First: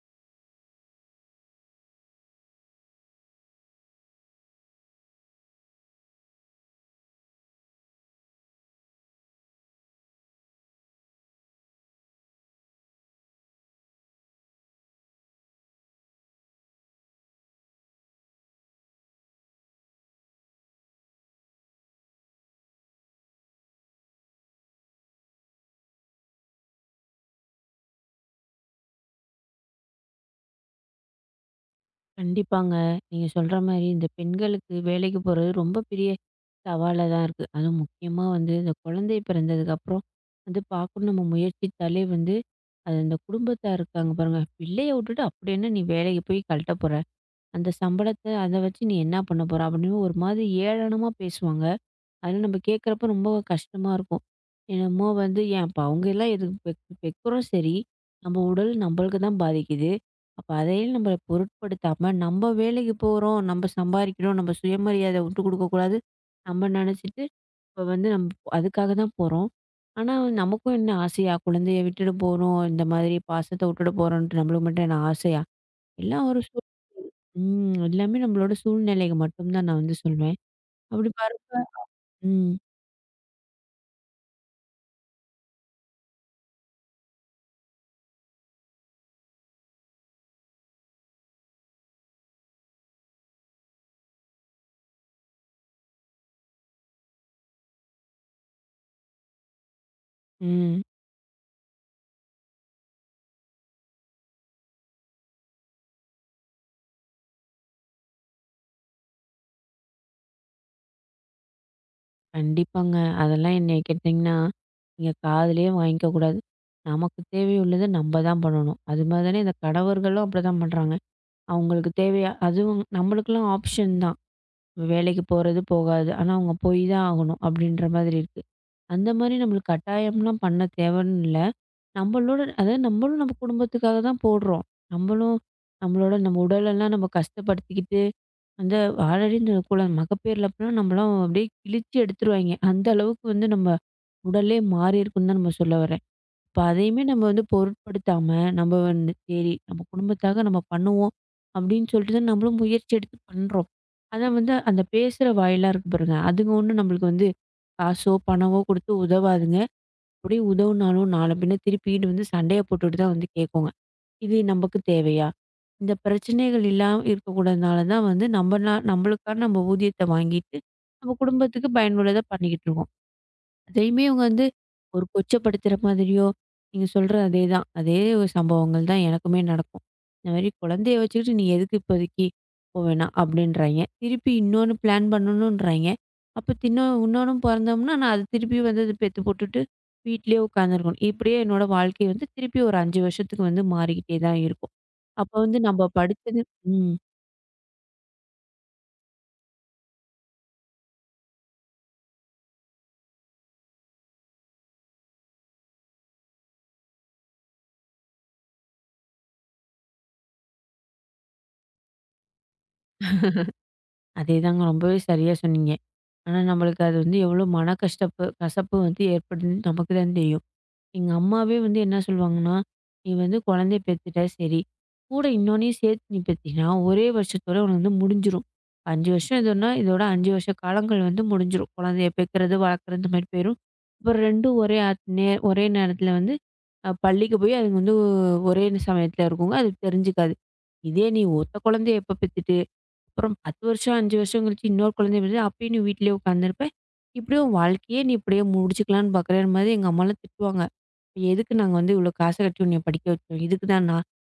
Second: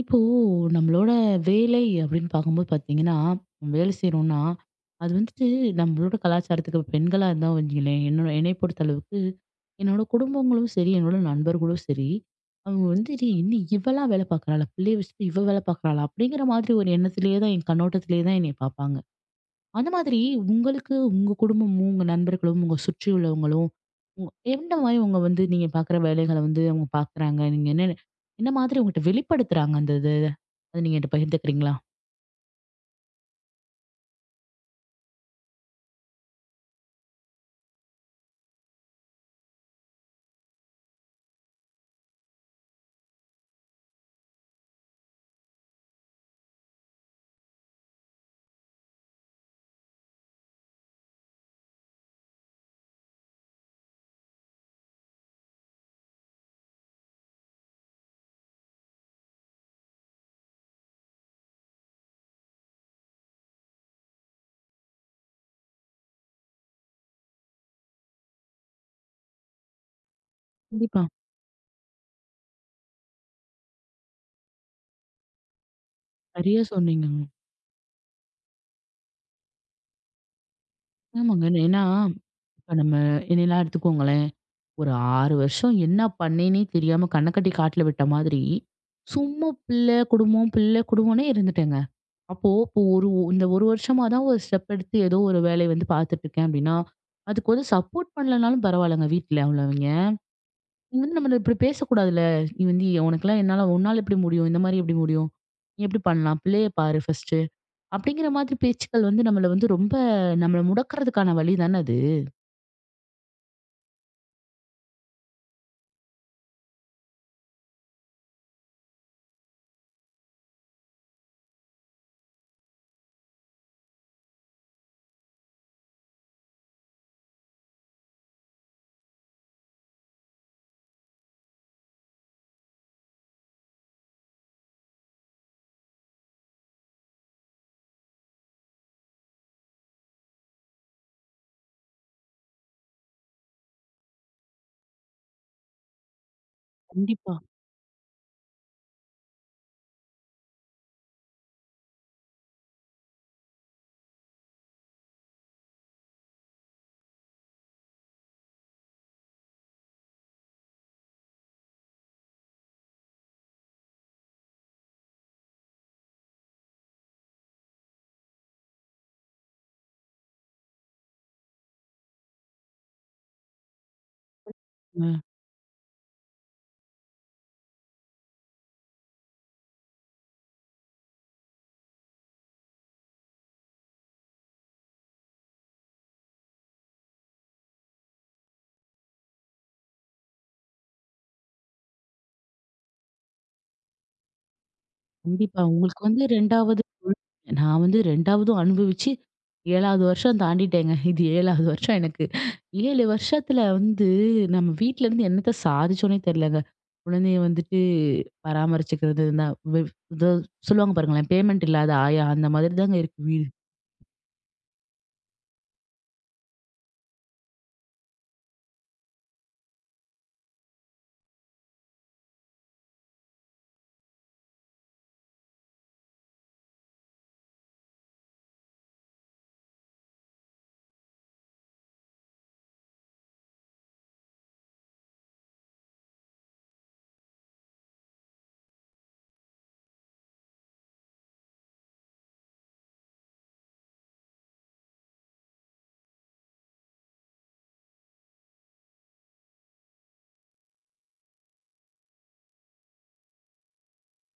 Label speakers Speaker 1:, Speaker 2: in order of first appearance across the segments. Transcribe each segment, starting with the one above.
Speaker 1: இப்போ நம்மளோட வேலை அப்படின்னு பார்க்கும்போது பார்த்தீங்கன்னா, நம்ம வேலை செய்றோம்னா, அது வந்துட்டு நம்மளோட கலாச்சாரத்துக்கு பெண்களா இருந்தா வச்சுக்கங்களேன், என்னோட என்னைய பொறுத்த அளவுக்கு, என்னோட குடும்பங்களும் சரி, என்னோட நண்பர்களும் சரி, அவங்க வந்து "டேய் என்ன இவளா வேலை பார்க்குறாளா? பிள்ளைய வச்சுட்டு இவ வேலை பார்க்குறாளா?" அப்படிங்கிற மாதிரி ஒரு எண்ணத்திலேயே தான் என் கண்ணோட்டத்திலேயே தான் என்னைய பார்ப்பாங்க. அந்த மாதிரி உங்களுக்கு உங்க குடும்பமும், உங்க நண்பர்களும், உங்க சுற்றி உள்ளவங்களும், உ எந்த மாதிரி உங்க வந்து நீங்க பார்க்குற வேலைகள வந்து அவங்க பார்க்குறாங்க? நீங்க என்ன என்ன மாதிரி உங்கட்ட வெளிப்படுத்துறாங்க அந்த இது? அத நீங்க என்ட்ட பகிர்ந்துக்கிறீங்களா?
Speaker 2: கண்டிப்பாங்க. நீங்க சொல்ற மாரி இந்த பெண்களுக்கு வேலைக்கு போறது ரொம்ப பெரிய சவாலா தான் இருக்கு. அதுவும் முக்கியமா வந்து இந்த குழந்தை பிறந்ததுக்கப்புறம் வந்து பார்க்கணும் நம்ம முயற்சித்தாலே வந்து, அது அந்த குடும்பத்தார் இருக்காங்க பாருங்க. பிள்ளைய விட்டுட்டு அப்படி என்ன நீ வேலைக்கு போய் கழட்ட போற? அந்த சம்பளத்த அத வச்சு நீ என்ன பண்ண போற? அப்படின்னு ஒரு மாதிரி ஏளனமா பேசுவாங்க. அதெல்லாம் நம்ம கேட்குறப்ப ரொம்ப கஷ்டமா இருக்கும். என்னமோ வந்து ஏன் அப்ப அவங்க எல்லாம் எதுக்கு வெக்குறோம் சரி, நம்ம உடல் நம்மளுக்கு தான் பாதிக்குது. அப்ப அதையும் நம்ம பொருட்படுத்தாம நம்ம வேலைக்கு போறோம், நம்ம சம்பாரிக்கிறோம், நம்ம சுயமரியாதை விட்டு குடுக்கக்கூடாது. நம்ம நினச்சிட்டு இப்ப வந்து அதுக்காக தான் போறோம். ஆனா நமக்கும் என்ன
Speaker 1: கண்டிப்பா.
Speaker 2: ஆசையா? குழந்தைய விட்டுட்டு போறோம், இந்த மாதிரி பாசத்த விட்டுட்டு போறோன்ட்டு நம்மளுக்கு மட்டும் என்ன ஆசையா? எல்லாம் ஒரு
Speaker 1: சரியா சொன்னீங்கங்க.
Speaker 2: எல்லாமே நம்மளோட சூழ்நிலைக்கு மட்டும் தான் நான் வந்து சொல்வேன். அப்படி
Speaker 1: ஆமாங்க.
Speaker 2: பாருப்ப
Speaker 1: ஏன்னா,
Speaker 2: ம்,
Speaker 1: இப்ப நம்ம என்னையெல்லாம் எடுத்துக்கோங்களேன். ஒரு 6 வருஷம் என்ன பண்ணேன்னே தெரியாம கண்ண கட்டி காட்டுல விட்ட மாதிரி, சும்மா பிள்ளை, குடும்பம், பிள்ளை, குடும்பம்னே இருந்துட்டேங்க. அப்போ இப்போ இந்த ஒரு வருஷமா தான் ஒரு ஸ்டெப் எடுத்து ஏதோ ஒரு வேலைய வந்து பார்த்துட்டு இருக்கேன் அப்படின்னா, அதுக்கு வந்து சப்போர்ட் பண்ணலனாலும் பரவாயில்லங்க வீட்ல உள்ளவங்க.
Speaker 2: ம்.
Speaker 1: நீ வந்து நம்மள இப்படி பேசக்கூடாதுல்ல. நீ வந்து உனக்கெல்லாம் உன்னால எப்படி முடியும்? இந்த மாதிரி எப்படி முடியும்? நீ எப்படி பண்ணலாம்? பிள்ளைய பாரு ஃபர்ஸ்ட்டு. அப்படிங்கிற மாதிரி பேச்சுக்கள் வந்து நம்மள வந்து ரொம்ப நம்மள முடக்குறதுக்கான வழி தானே அது.
Speaker 2: கண்டிப்பாங்க. அதெல்லாம் என்னைய கேட்டீங்கன்னா, நீங்க காதுலயே வாங்கிக்க கூடாது. நமக்கு தேவையுள்ளத நம்ம தான் பண்ணணும். அது மாதிரி தானே இந்த கணவர்களும் அப்படிதான் பண்றாங்க. அவங்களுக்கு தேவையா அதுவும் நம்மளுக்கெல்லாம் ஆப்ஷன் தான். வேலைக்கு போறது, போகாது. ஆனா அவங்க போய் தான் ஆகணும் அப்படின்ற மாதிரி இருக்கு. அந்த மாதிரி நம்மளுக்கு கட்டாயம்லாம் பண்ண தேவைன்னு இல்ல. நம்மளோட அதாவது நம்மளும் நம்ம குடும்பத்துக்காக தான் போடுறோம். நம்மளும் நம்மளோட நம்ம உடலெல்லாம் நம்ம கஷ்டப்படுத்திக்கிட்டு அந்த ஆல்ரெடி இந்த குளம் மகப்பேறுல அப்பலாம் நம்மலாம் அப்படியே கிழிச்சு எடுத்துருவாய்ங்க. அந்த அளவுக்கு வந்து நம்ம உடலே மாறியிருக்குன்னு தான் நம்ம சொல்ல வரேன். இப்ப அதையுமே நம்ம
Speaker 1: கண்டிப்பா.
Speaker 2: வந்து பொருட்படுத்தாம, நம்ம வந்து சரி நம்ம குடும்பத்தாக நம்ம பண்ணுவோம் அப்படின்னு சொல்லிட்டு தான் நம்மளும் முயற்சி எடுத்து பண்றோம். ஆனா வந்து அந்த பேசுற வாயெல்லாம் இருக்கு பாருங்க, அதுங்க ஒண்ணும் நம்மளுக்கு வந்து காசோ, பணமோ குடுத்து உதவாதுங்க. அப்படியே உதவுனாலும் நாள பின்ன திருப்பிட்டு வந்து சண்டைய போட்டுட்டு தான் வந்து கேட்குங்க. இது நமக்கு தேவையா? இந்த பிரச்சனைகள் இல்லாம இருக்கக்கூடாதுனால தான் வந்து நம்ம நம்மளுக்கான நம்ம ஊதியத்த வாங்கிட்டு, நம்ம குடும்பத்துக்கு பயனுள்ளதா பண்ணிக்கிட்டு இருக்கோம். அதையுமே இவங்க வந்து
Speaker 1: அ
Speaker 2: ஒரு கொச்சப்படுத்துற மாதிரியோ, நீங்க சொல்ற அதேதான். அதே ஒரு சம்பவங்கள் தான் எனக்குமே நடக்கும். இந்த மாரி குழந்தைய வச்சுக்கிட்டு நீ எதுக்கு இப்போதைக்கு போ வேணாம் அப்டின்றாய்ங்க. திருப்பி இன்னொன்னு பிளான் பண்ணணுன்றாய்ங்க. அப்ப தின்னோ இன்னொன்னும் பொறந்தோம்னா, நான் அது திருப்பி வந்து அது பெத்து போட்டுட்டு வீட்லயே உட்காந்துருக்கணும். இப்படியே என்னோட வாழ்க்கை வந்து திருப்பி ஒரு 5 வருஷத்துக்கு வந்து மாறிக்கிட்டே தான் இருக்கும். அப்ப வந்து
Speaker 1: கண்டிப்பா.
Speaker 2: நம்ம
Speaker 1: உங்களுக்கு வந்து
Speaker 2: படிச்சது
Speaker 1: 2வது
Speaker 2: ம்.
Speaker 1: நான் வந்து 2வதும் அனுபவிச்சு 7வது வருஷம் தாண்டிட்டேங்க. இது 7வது வருஷம் எனக்கு. 7 வருஷத்துல வந்து நம்ம வீட்ல இருந்து என்னத்த சாதிச்சோன்னே தெரியலங்க. குழந்தைய வந்துட்டு பராமரிச்சுக்கிறது தான் இது சொல்லுவாங்க பாருங்களேன், பேமெண்ட் இல்லாத ஆயா அந்த மாதிரி தாங்க இருக்கு வீடு.
Speaker 2: அதேதாங்க ரொம்பவே சரியா சொன்னீங்க. ஆனா நம்மளுக்கு அது வந்து எவ்வளோ மன கஷ்டப்பு கசப்பு வந்து ஏற்படுதுன்னு நமக்கு தான் தெரியும். எங்க அம்மாவே வந்து என்ன சொல்லுவாங்கன்னா, "நீ வந்து குழந்தைய பெத்துட்ட சரி. கூட இன்னொன்னையும் சேர்த்து நீ பெத்தீன்னா, ஒரே வருஷத்தோட உனக்கு வந்து முடிஞ்சிரும். 5 வருஷம் இதுன்னா, இதோட 5 வருஷ காலங்கள் வந்து முடிஞ்சிரும். குழந்தைய பெக்குறது, வளர்க்குறது இந்த மாரி போயிரும். அப்புறம் 2ம் ஒரே ஆத் நே ஒரே நேரத்துல வந்து பள்ளிக்கு போய் அதுங்க வந்து ஒரே சமயத்துல இருக்குங்க. அது தெரிஞ்சுக்காது. இதே நீ ஒத்த குழந்தைய எப்ப பெத்துட்டு, அப்புறம் 10 வருஷம், 5 வருஷம் கழிச்சு இன்னொரு குழந்தைய பெத்து, அப்பயும் நீ வீட்லயே உட்காந்துருப்ப. இப்படியே உன் வாழ்க்கையே நீ இப்படியே முடிச்சுக்கலான்னு பார்க்குறேன்ற" மாரி எங்க அம்மாலாம் திட்டுவாங்க. எதுக்கு நாங்க வந்து இவ்வளோ காச கட்டி உன்னைய படிக்க வச்சோம்? இதுக்கு தானா?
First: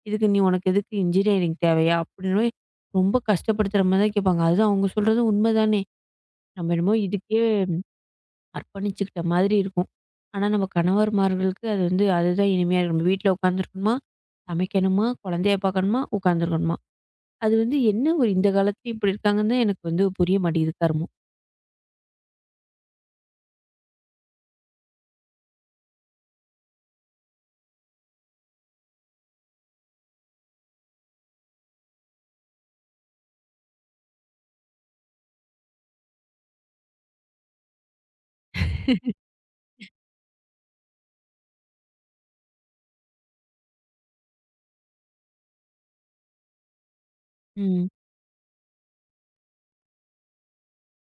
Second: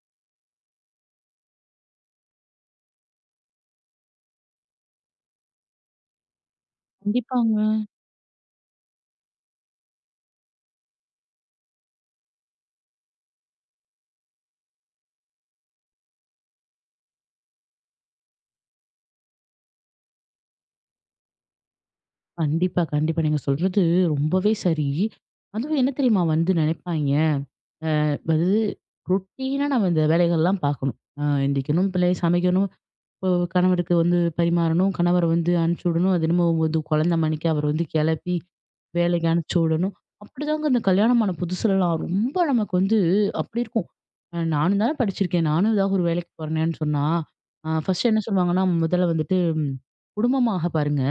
Speaker 2: இதுக்கு நீ உனக்கு எதுக்கு இன்ஜினியரிங் தேவையா? அப்படின்னு ரொம்ப கஷ்டப்படுத்துற மாரி தான் கேட்பாங்க. அதுதான் அவங்க சொல்றது உண்மைதானே. நம்ம என்னமோ இதுக்கே
Speaker 1: கண்டிப்பாங்க.
Speaker 2: அர்ப்பணிச்சுக்கிட்ட மாதிரி இருக்கும். ஆனா நம்ம கணவர்மார்களுக்கு அது வந்து அதுதான் இனிமையா இருக்கும். வீட்ல உட்காந்துருக்கணுமா, சமைக்கணுமா, குழந்தைய பார்க்கணுமா, உட்காந்துருக்கணுமா. அது வந்து என்ன ஒரு இந்த காலத்துல இப்படி இருக்காங்கன்னு தான் எனக்கு வந்து புரிய மாட்டேங்குது கருமம்.
Speaker 1: கண்டிப்பா, கண்டிப்பா. நீங்க சொல்றது ரொம்பவே சரி. அதுவும் என்ன தெரியுமா வந்து நினைப்பாய்ங்க? அதாவது ரொட்டீனா நம்ம இந்த வேலைகள்லாம் பார்க்கணும். எந்திரிக்கணும், பிள்ளைய சமைக்கணும் ஒ கணவருக்கு வந்து பரிமாறணும். கணவர வந்து அனுப்பிச்சு விடணும். அது என்னமோ வந்து குழந்த மாணிக்க அவர வந்து கிளப்பி, வேலைக்கு அனுப்பிச்சு விடணும். அப்படிதாங்க இந்த கல்யாணமான புதுசுலலாம் ரொம்ப நமக்கு வந்து அப்படி இருக்கும். நானும் தானே படிச்சிருக்கேன். நானும் ஏதாவது ஒரு வேலைக்கு போறேனேன்னு சொன்னா,
Speaker 2: ம்.
Speaker 1: ஃபர்ஸ்ட் என்ன சொல்லுவாங்கன்னா, முதல்ல வந்துட்டு ம், குடும்பமாக பாருங்க.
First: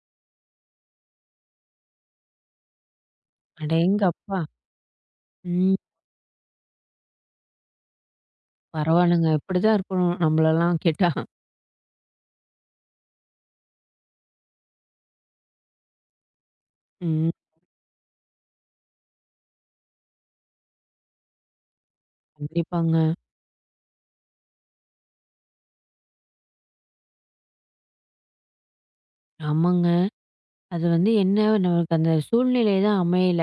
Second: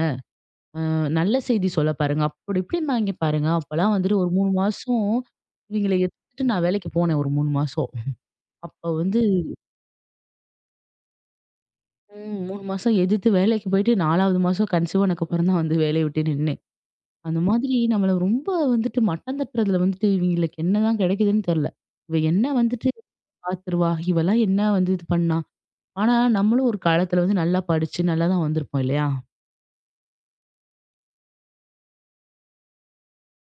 Speaker 1: நல்ல செய்தி சொல்ல பாருங்க. அப்படி இப்படிம்பாய்ங்க பாருங்க. அப்பலாம் வந்துட்டு ஒரு
Speaker 2: அடேங்கப்பா!
Speaker 1: 3 மாசம்
Speaker 2: ம்.
Speaker 1: இவங்கள எதிர்த்துட்டு நான் வேலைக்கு போனேன் ஒரு 3 மாசம். அப்ப வந்து
Speaker 2: பரவாயில்லங்க. இப்படிதான் இருக்கணும் நம்மளலாம் கேட்டா.
Speaker 1: ம். 3 மாசம் எதிர்த்து வேலைக்கு போயிட்டு 4வது மாசம் கன்சீவ் ஆனதுக்கப்புறம் தான் வந்து வேலைய விட்டே நின்னேன்.
Speaker 2: ம்.
Speaker 1: அந்த மாதிரி நம்மள ரொம்ப வந்துட்டு மட்டம் தட்டுறதுல வந்துட்டு இவிங்களுக்கு என்னதான் கிடைக்குதுன்னு தெரியல. இவ என்ன வந்துட்டு
Speaker 2: கண்டிப்பாங்க.
Speaker 1: பார்த்துருவா? இவலாம் என்ன வந்து இது பண்ணா? ஆனா நம்மளும் ஒரு காலத்துல வந்து நல்லா படிச்சு நல்லா தான் வந்திருப்போம் இல்லையா?
Speaker 2: ஆமாங்க. அது வந்து என்ன நமக்கு அந்த சூழ்நிலை தான் அமையல.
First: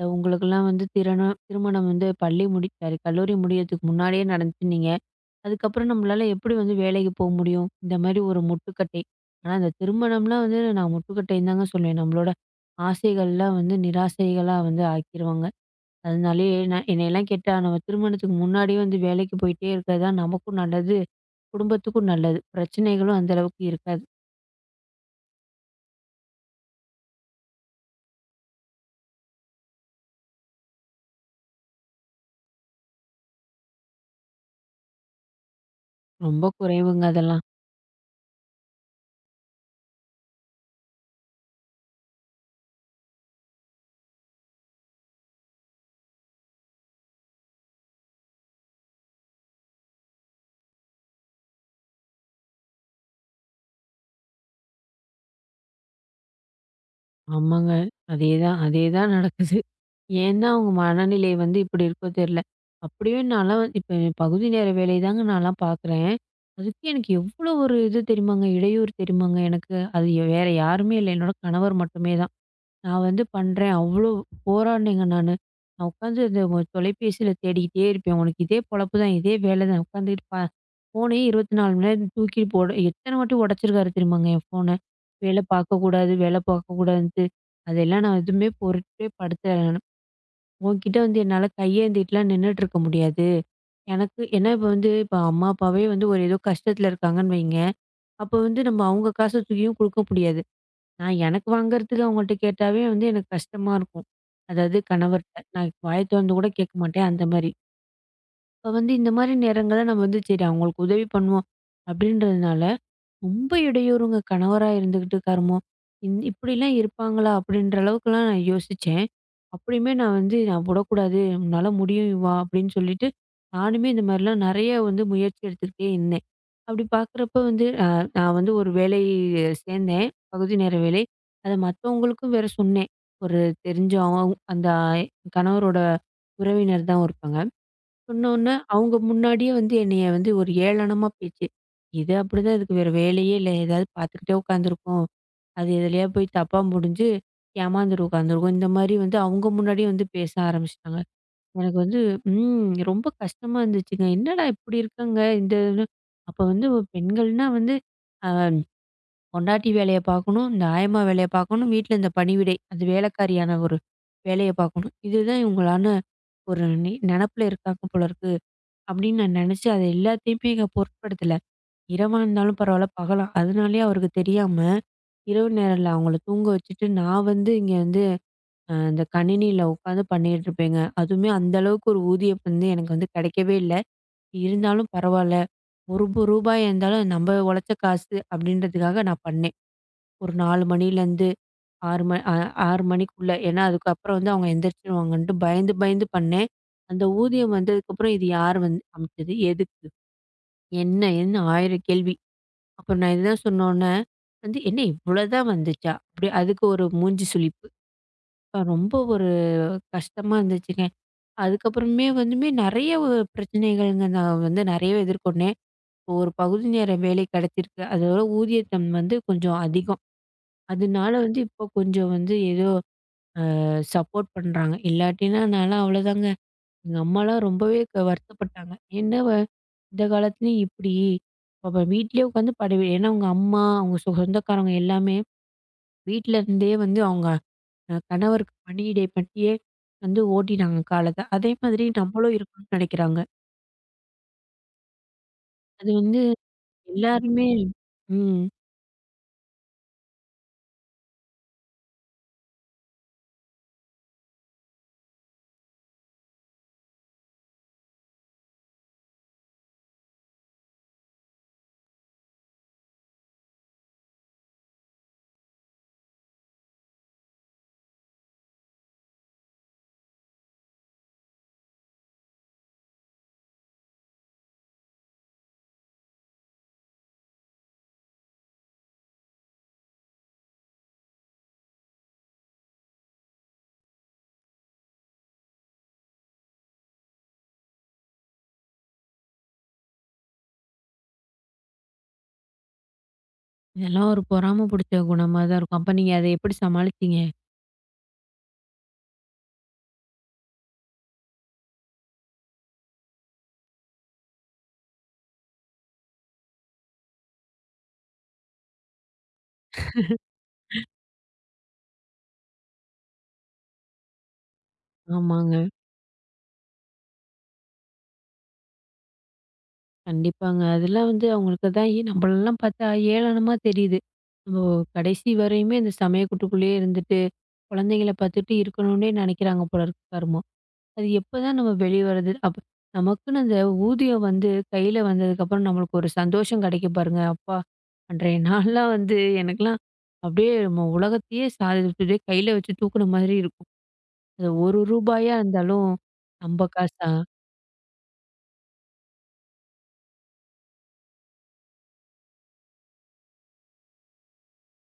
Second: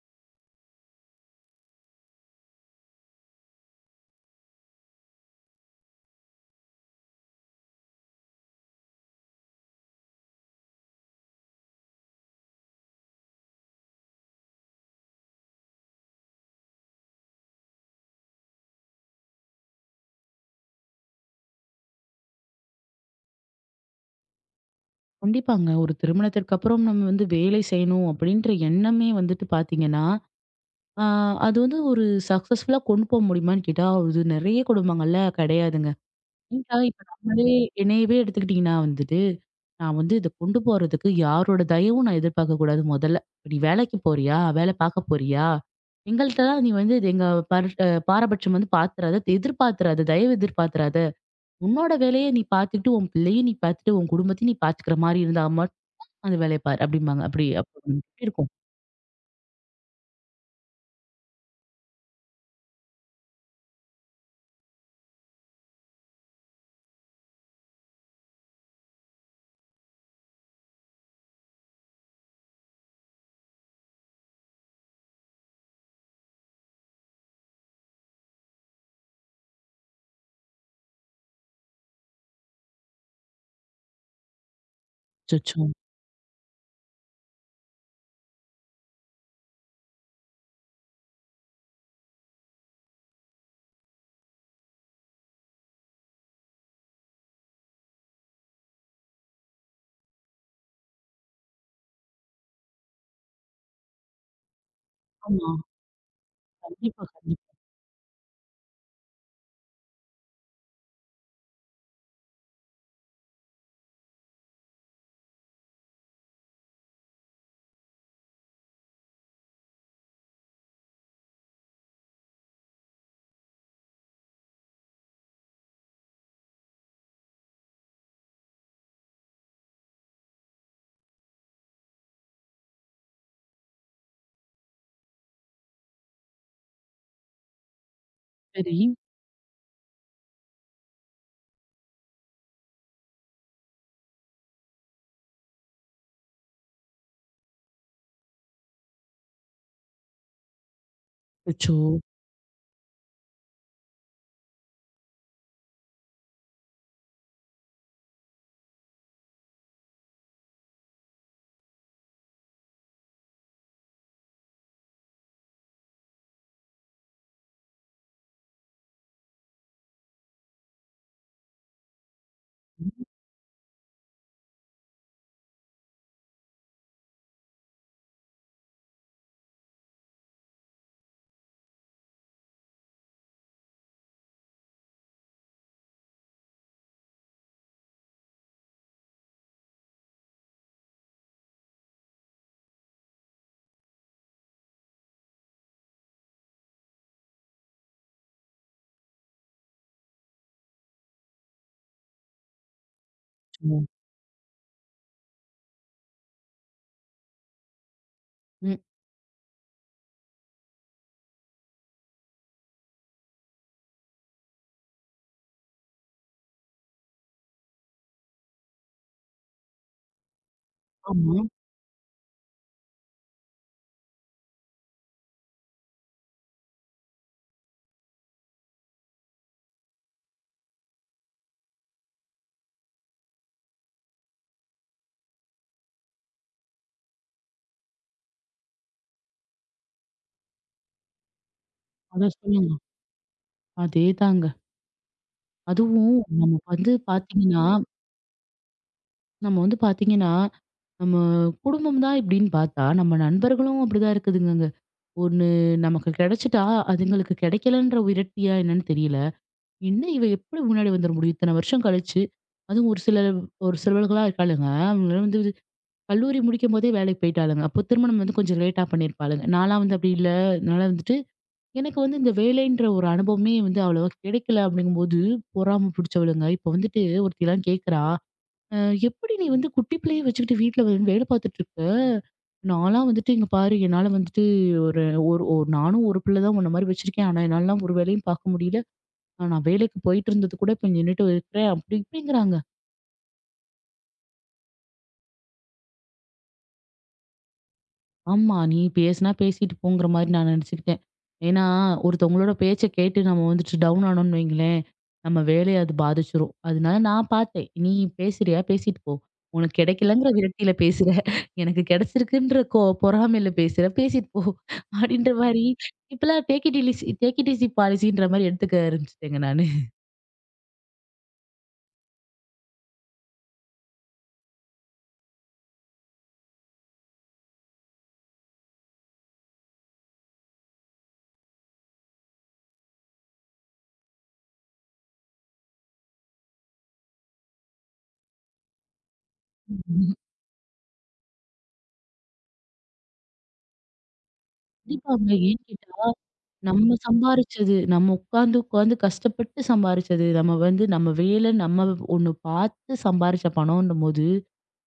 Speaker 2: உங்களுக்கெல்லாம் வந்து திருமணம் வந்து பள்ளி முடி சாரி கல்லூரி முடியறதுக்கு முன்னாடியே நடந்துச்சுன்னீங்க. அதுக்கப்புறம் நம்மளால எப்படி வந்து வேலைக்கு போ முடியும்? இந்த மாரி ஒரு முட்டுக்கட்டை. ஆனா இந்த திருமணம்லாம் வந்து நான் முட்டுக்கட்டைன்னு தாங்க சொல்லுவேன். நம்மளோட ஆசைகள்லாம் வந்து நிராசைகளா வந்து ஆக்கிருவாங்க. அதனாலேயே நான் என்னையெல்லாம் கேட்டா நம்ம திருமணத்துக்கு முன்னாடியே வந்து வேலைக்கு போயிட்டே இருக்கிறது தான் நமக்கும் நல்லது, குடும்பத்துக்கும் நல்லது. பிரச்சனைகளும் அந்த அளவுக்கு இருக்காது.
Speaker 1: கண்டிப்பாங்க. ஒரு திருமணத்திற்கு அப்புறம் நம்ம வந்து வேலை செய்யணும் அப்படின்ற எண்ணமே வந்துட்டு பார்த்தீங்கன்னா, ஆ அது வந்து ஒரு சக்சஸ்ஃபுல்லா கொண்டு போக முடியுமான்னு கேட்டா, அது நெறைய குடும்பங்கள்ல கிடையாதுங்க.
Speaker 2: ரொம்ப
Speaker 1: ஏன்டா இப்ப
Speaker 2: குறைவுங்க அதெல்லாம்.
Speaker 1: நம்மளே என்னையவே எடுத்துக்கிட்டீங்கன்னா வந்துட்டு நான் வந்து இத கொண்டு போறதுக்கு யாரோட தயவும் நான் எதிர்பார்க்க கூடாது முதல்ல. இப்ப "நீ வேலைக்கு போறியா? வேலை பார்க்க போறியா? எங்கள்ட்ட தான் நீ வந்து இது எங்க பர் அ பாரபட்சம் வந்து பாத்துறாத. எதிர்பார்த்துறாத. தயவு எதிர்பார்த்துறாத. உன்னோட வேலைய நீ பார்த்துக்கிட்டு, உன் பிள்ளையும் நீ பார்த்துட்டு, உன் குடும்பத்தையும் நீ பார்த்துக்கிற மாரி இருந்தா மட்டும் அந்த வேலைய பாரு" அப்படிம்பாங்க. அப்படி அப்ப
Speaker 2: ஆமாங்க.
Speaker 1: எப்படி இருக்கும்?
Speaker 2: அதேதான், அதேதான் நடக்குது. ஏன் தான் அவங்க மனநிலை வந்து இப்படி இருக்கோ தெரியல. அப்படியே நான்லாம் வந்து இப்ப என் பகுதி நேர வேலை தாங்க நான்லாம் பார்க்குறேன். அதுக்கே எனக்கு எவ்வளோ ஒரு இது தெரியுமாங்க, இடையூறு தெரியுமாங்க எனக்கு. அது வேற யாருமே இல்ல. என்னோட கணவர் மட்டுமே தான். நான் வந்து பண்றேன். அவ்ளோ போராடினேங்க நானு. நான் உட்காந்து இந்த தொலைபேசியில தேடிக்கிட்டே இருப்பேன். உனக்கு இதே பொழப்பு தான், இதே வேலை தான். உட்காந்துட்டு ஃபோனையே 24 மணி நேரம் தூக்கி போட எத்தன வாட்டி உடைச்சிருக்காரு தெரியுமாங்க என் ஃபோன. வேலை
Speaker 1: அச்சச்சோ!
Speaker 2: பார்க்கக்கூடாது, வேலை பார்க்கக்கூடாதுன்ட்டு. அதெல்லாம் நான் எதுவுமே பொருட்டே படுத்தல நானு. உன்கிட்ட வந்து என்னால கையேந்திட்டுலாம் நின்னுட்டுருக்க முடியாது. எனக்கு ஏன்னா இப்ப வந்து இப்ப அம்மா, அப்பாவே வந்து ஒரு ஏதோ கஷ்டத்துல இருக்காங்கன்னு வைங்க. அப்ப வந்து நம்ம அவங்க காச தூக்கியும் குடுக்க முடியாது. நான் எனக்கு வாங்குறதுக்கு அவங்கள்ட்ட கேட்டாவே வந்து எனக்கு கஷ்டமா இருக்கும். அதாவது கணவர்ட்ட.
Speaker 1: ஆமா.
Speaker 2: நான் வாய தொறந்து கூட கேட்க
Speaker 1: கண்டிப்பா,
Speaker 2: மாட்டேன், அந்த
Speaker 1: கண்டிப்பா.
Speaker 2: மாரி. இப்ப வந்து இந்த மாரி நேரங்கள்ல நம்ம வந்து சரி அவங்களுக்கு உதவி பண்ணுவோம், அப்படின்றதுனால ரொம்ப இடையூறுங்க கணவரா இருந்துகிட்டு காரமோ! இப்படிலாம் இருப்பாங்களா? அப்படின்ற அளவுக்குலாம் நான் யோசிச்சேன். அப்படியுமே நான் வந்து நான் விடக்கூடாது. உன்னால முடியும் இவா அப்படின்னு சொல்லிட்டு, நானுமே இந்த மாதிரிலாம் நெறைய வந்து முயற்சி எடுத்துக்கிட்டே இருந்தேன். அப்படி பார்க்குறப்ப வந்து நான் வந்து ஒரு வேலை சேர்ந்தேன். பகுதி நேர வேலை. அத மத்தவங்களுக்கும் வேற சொன்னேன். ஒரு தெரிஞ்சவங்க அந்த கணவரோட உறவினர் தான் ஒருத்தங்க. சொன்னோன்னே,
Speaker 1: சரி.
Speaker 2: அவங்க முன்னாடியே வந்து என்னைய வந்து ஒரு ஏளனமா பேச்சு. இது அப்படிதான் இதுக்கு வேற வேலையே இல்ல. ஏதாவது பார்த்துக்கிட்டே உட்காந்துருக்கும். அது எதுலயா போய் தப்பா முடிஞ்சு ஏமாந்துட்டு உட்காந்துருக்கும். இந்த மாரி வந்து அவங்க முன்னாடியே வந்து பேச ஆரம்பிச்சுட்டாங்க.
Speaker 1: அச்சோ!
Speaker 2: எனக்கு வந்து ரொம்ப கஷ்டமா இருந்துச்சுங்க. என்னடா இப்படி இருக்காங்க? இந்த இது அப்ப வந்து ஒரு பெண்கள்னா வந்து அ பொண்டாட்டி வேலைய பார்க்கணும், இந்த ஆயம்மா வேலைய பார்க்கணும், வீட்ல இந்த பணிவிடை, அந்த வேலைக்காரியான ஒரு வேலைய பார்க்கணும். இதுதான் இவங்களான ஒரு நெனப்புல இருக்காங்க போல இருக்கு. அப்படின்னு நான் நினைச்சு அது எல்லாத்தையுமே இங்க பொருட்படுத்தல. இரவா இருந்தாலும் பரவாயில்ல, பகலா அதனாலேயே அவருக்கு தெரியாம, இரவு நேரம்ல அவங்கள தூங்க வச்சுட்டு நான் வந்து இங்க வந்து இந்த கணினியில உட்காந்து பண்ணிட்டு இருப்பேங்க. அதுவுமே அந்த அளவுக்கு ஒரு ஊதியம் வந்து எனக்கு வந்து கிடைக்கவே இல்ல. இருந்தாலும் பரவாயில்ல, ஒரு ரூ. 1 இருந்தாலும் நம்ம உழைச்ச காசு அப்படின்றதுக்காக நான் பண்ணேன். ஒரு 4 மணிலேருந்து 6 மணி அ 6 மணிக்குள்ள. ஏன்னா அதுக்கப்புறம் வந்து அவங்க எந்திரிச்சிருவாங்கன்ட்டு பயந்து பயந்து பண்ணேன். அந்த ஊதியம் வந்ததுக்கப்புறம் இது யார் வந்து அமைச்சது? எதுக்கு? என்ன 1000 கேள்வி. அப்ப நான் இதுதான்
Speaker 1: அச்சோ!
Speaker 2: சொன்னோன்னே, வந்து "என்ன இவ்வளோதான் வந்துச்சா?" அப்படி அதுக்கு ஒரு மூஞ்சி சுளிப்பு.
Speaker 1: ம்.
Speaker 2: ரொம்ப ஒரு கஷ்டமா இருந்துச்சுங்க. அதுக்கப்புறமே வந்துமே நெறைய பிரச்சனைகள்ங்க நான் வந்து நெறையவே எதிர்கொண்டேன். இப்போ ஒரு பகுதி நேர வேலை கெடைச்சிருக்கு. அதோட ஊதியத்தம் வந்து கொஞ்சம் அதிகம். அதனால
Speaker 1: ஆமா.
Speaker 2: வந்து இப்போ கொஞ்சம் வந்து ஏதோ சப்போர்ட் பண்றாங்க. இல்லாட்டினா நான்லாம் அவ்வளோதாங்க. எங்க அம்மாலாம் ரொம்பவே வருத்தப்பட்டாங்க. என்ன வ இந்த காலத்துலயும் இப்படி அப்ப வீட்லயே உட்காந்து படவே ஏன்னா அவங்க அம்மா, அவங்க சொந்தக்காரவங்க எல்லாமே வீட்ல இருந்தே வந்து அவங்க கணவருக்கு பணியிடை பற்றியே வந்து ஓட்டிட்டாங்க காலத்த. அதே மாதிரி
Speaker 1: அதான்
Speaker 2: நம்மளும்
Speaker 1: சொல்லுங்க.
Speaker 2: இருக்கணும்னு நெனைக்கிறாங்க.
Speaker 1: அதேதாங்க.
Speaker 2: அது
Speaker 1: அதுவும்
Speaker 2: வந்து
Speaker 1: நம்ம வந்து
Speaker 2: எல்லாருமே
Speaker 1: பார்த்தீங்கன்னா
Speaker 2: ம்.
Speaker 1: நம்ம வந்து பாத்தீங்கன்னா, நம்ம குடும்பம் தான் இப்படின்னு பாத்தா, நம்ம நண்பர்களும் அப்படிதான் இருக்குதுங்கங்க. ஒண்ணு நமக்கு கிடைச்சிட்டா, அதுங்களுக்கு கிடைக்கலன்ற விரக்தியா என்னன்னு தெரியல. என்ன இவ எப்படி முன்னாடி வந்துர முடியும்? இத்தன வருஷம் கழிச்சு. அதுவும் ஒரு சிலவர்களா இருக்காளுங்க. அவங்கலாம் வந்து கல்லூரி முடிக்கும்போதே வேலைக்கு போயிட்டாளுங்க. அப்போ திருமணம் வந்து கொஞ்சம் லேட்டா பண்ணியிருப்பாளுங்க. நான்லாம் வந்து அப்படி இல்ல. அதனால வந்துட்டு எனக்கு வந்து இந்த வேலைன்ற ஒரு அனுபவமே வந்து அவ்வளவா கிடைக்கல அப்படிங்கும்போது, பொறாம பிடிச்சவளுங்க. இப்போ வந்துட்டு ஒருத்திலாம் கேட்கிறா அ எப்படி நீ வந்து குட்டி பிள்ளைய வச்சுக்கிட்டு வீட்ல வந்து வேலை பார்த்துட்டு இருக்க? நான்லாம் வந்துட்டு இங்க பாரு என்னால வந்துட்டு ஒரு ஒரு ஒரு நானும் ஒரு பிள்ளை தான் உன்ன மாரி வச்சிருக்கேன். ஆனா என்னாலலாம் ஒரு வேலையும் பார்க்க முடியல. நான் வேலைக்கு போயிட்டு இருந்தது கூட இப்ப நின்னுட்டு இருக்கிறேன்" அப்படி இப்படிங்கிறாங்க.
Speaker 2: இதெல்லாம் ஒரு பொறாம புடிச்ச குணமா தான் இருக்கும். அப்ப நீங்க அத எப்படி சமாளிச்சீங்க?
Speaker 1: ஆமா. நீ பேசுனா பேசிட்டு போங்கிற மாரி நான் நெனச்சுக்கிட்டேன். ஏன்னா, ஒருத்தவங்களோட பேச்ச கேட்டு நம்ம வந்துட்டு டவுன் ஆனோம்னு வைங்களேன், நம்ம வேலைய அது பாதிச்சுரும். அதனால நான் பார்த்தேன். நீ பேசுறியா? பேசிட்டு போ. உனக்கு கிடைக்கலங்கிற விரக்தியில பேசுற. எனக்கு கிடைச்சிருக்குன்ற பொறாமையில பேசுற. பேசிட்டு போ. அப்படின்ற
Speaker 2: ஆமாங்க.
Speaker 1: மாரி இப்பலாம் take it easy take it easy பாலிசின்ற மாரி எடுத்துக்க ஆரம்பிச்சுட்டேங்க நானு.
Speaker 2: கண்டிப்பாங்க. அதெல்லாம் வந்து அவங்களுக்கு தான் நம்மளலாம் பார்த்தா ஏளனமா தெரியுது. நம்ம கடைசி வரையுமே இந்த சமயக்கட்டுக்குள்ளேயே இருந்துட்டு, குழந்தைங்கள பார்த்துட்டு இருக்கணும்னே நெனைக்கிறாங்க போல இருக்கு கருமம். அது எப்பதான் நம்ம வெளிய வர்றது? அப்ப நமக்குன்னு அந்த ஊதியம் வந்து கையில வந்ததுக்கப்புறம் நம்மளுக்கு ஒரு சந்தோஷம் கிடைக்கும் பாருங்க. அப்பா! அன்றைய நாள்லாம் வந்து எனக்கெல்லாம் அப்படியே நம்ம உலகத்தையே சாதிச்சுட்டு கையில வச்சு தூக்குன மாதிரி இருக்கும். அது ஒரு
Speaker 1: கண்டிப்பாங்க.
Speaker 2: ரூபாயா
Speaker 1: ஏன்னு
Speaker 2: இருந்தாலும்
Speaker 1: கேட்டா
Speaker 2: நம்ம
Speaker 1: நம்ம
Speaker 2: காசா?
Speaker 1: சம்பாரிச்சது. நம்ம உட்கார்ந்து, உட்கார்ந்து கஷ்டப்பட்டு சம்பாரிச்சது. நம்ம வந்து நம்ம வேலை நம்ம ஒண்ணு பார்த்து சம்பாரிச்ச பணம்ன்னும்போது,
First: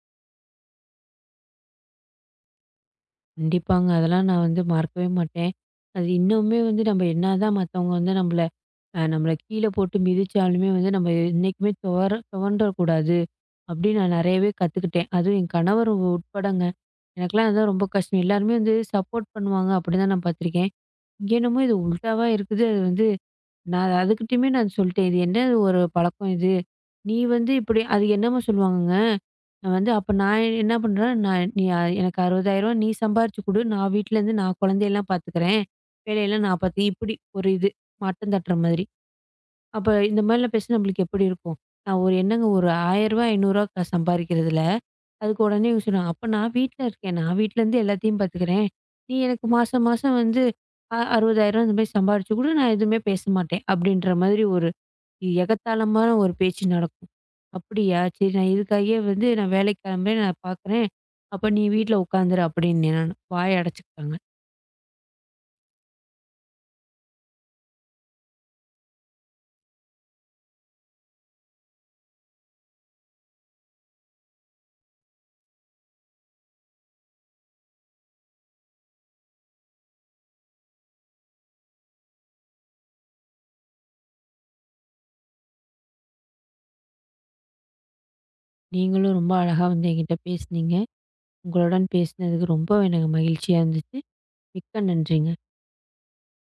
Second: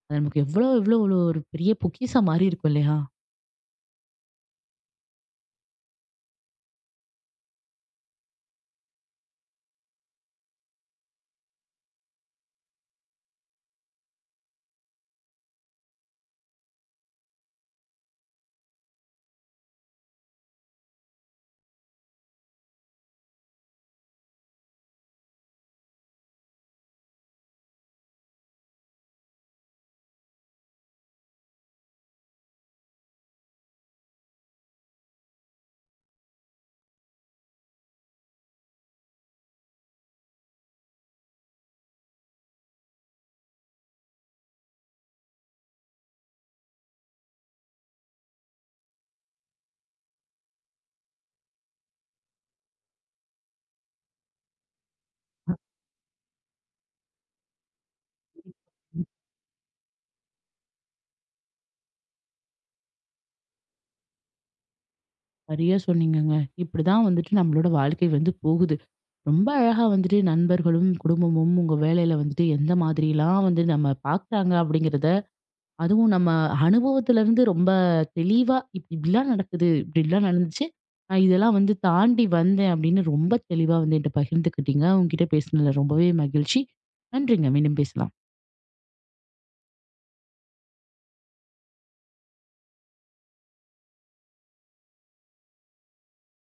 Speaker 1: அது நமக்கு எவ்வளோ, எவ்வளோ ஒரு ஒரு பெரிய பொக்கிஷம் மாரி இருக்கும் இல்லையா?
Speaker 2: கண்டிப்பாங்க. அதெல்லாம் நான் வந்து மறக்கவே மாட்டேன். அது இன்னுமே வந்து நம்ம என்னதான் மத்தவங்க வந்து நம்மள கீழ போட்டு மிதிச்சாலுமே வந்து நம்ம என்னைக்குமே துவண்டக்கூடாது அப்படின்னு நான் நெறையவே கத்துக்கிட்டேன். அதுவும் என் கணவர் உட்படங்க. எனக்கெல்லாம் அதான் ரொம்ப கஷ்டம். எல்லாருமே வந்து சப்போர்ட் பண்ணுவாங்க. அப்படிதான் நான் பார்த்துருக்கேன். இங்க என்னமோ இது உல்டாவா இருக்குது. அது வந்து நான் அதுகிட்டயுமே நான் சொல்லிட்டேன். "இது என்ன ஒரு பழக்கம் இது? நீ வந்து இப்படி" அது என்னம்மா சொல்லுவாங்கங்க. நான் வந்து அப்ப நான் என்ன பண்றேன், நான் "நீ எனக்கு ரூ. 60,000 நீ சம்பாரிச்சு குடு. நான் வீட்லேருந்து நான் குழந்தையெல்லாம் பார்த்துக்கிறேன். வேலையெல்லாம் நான் பார்த்துக்கிறேன்." இப்படி ஒரு இது மட்டம் தட்டுற மாதிரி. அப்ப இந்த மாதிரிலாம் பேசினா நம்மளுக்கு எப்படி இருக்கும்? நான் ஒரு என்னங்க ஒரு ரூ. 1000 ரூ. 500 சம்பாரிக்கிறதுல அதுக்கு உடனே இவங்க சொன்னாங்க, "அப்ப நான் வீட்ல இருக்கேன். நான் வீட்லருந்து எல்லாத்தையும் பார்த்துக்கிறேன். நீ எனக்கு மாசம் மாசம் வந்து ரூ. 60,000 இந்த மாரி சம்பாரிச்சு குடு. நான் எதுவுமே பேச மாட்டேன்." அப்படின்ற மாதிரி ஒரு எகத்தாளமான ஒரு பேச்சு நடக்கும். "அப்படியா? சரி நான் இதுக்காகவே வந்து நான் வேலைக்கு கிளம்புறேன். நான் பார்க்குறேன். அப்ப நீ வீட்ல உட்காந்துரு" அப்படின்னேன் நானு. வாய அடைச்சுக்கிட்டாங்க.
Speaker 1: சரியா சொன்னீங்கங்க. இப்படிதான் வந்துட்டு நம்மளோட வாழ்க்கை வந்து போகுது. ரொம்ப அழகா வந்துட்டு நண்பர்களும், குடும்பமும் உங்க வேலையில வந்துட்டு எந்த மாதிரிலாம் வந்து நம்ம பார்க்குறாங்க அப்படிங்கிறத அதுவும் நம்ம அனுபவத்துல இருந்து ரொம்ப தெளிவா இப்படி இப்படிலாம் நடக்குது இப்படிலாம் நடந்துச்சு நான் இதெல்லாம் வந்து தாண்டி வந்தேன் அப்படின்னு ரொம்ப தெளிவா வந்து என்கிட்ட பகிர்ந்துக்கிட்டீங்க உங்ககிட்ட பேசினதுல ரொம்பவே மகிழ்ச்சி நன்றிங்க மீண்டும் பேசலாம்.
Speaker 2: நீங்களும் ரொம்ப அழகா வந்து என்கிட்ட பேசுனீங்க. உங்களுடன் பேசினதுக்கு ரொம்ப எனக்கு மகிழ்ச்சியா இருந்துச்சு. மிக்க நன்றிங்க.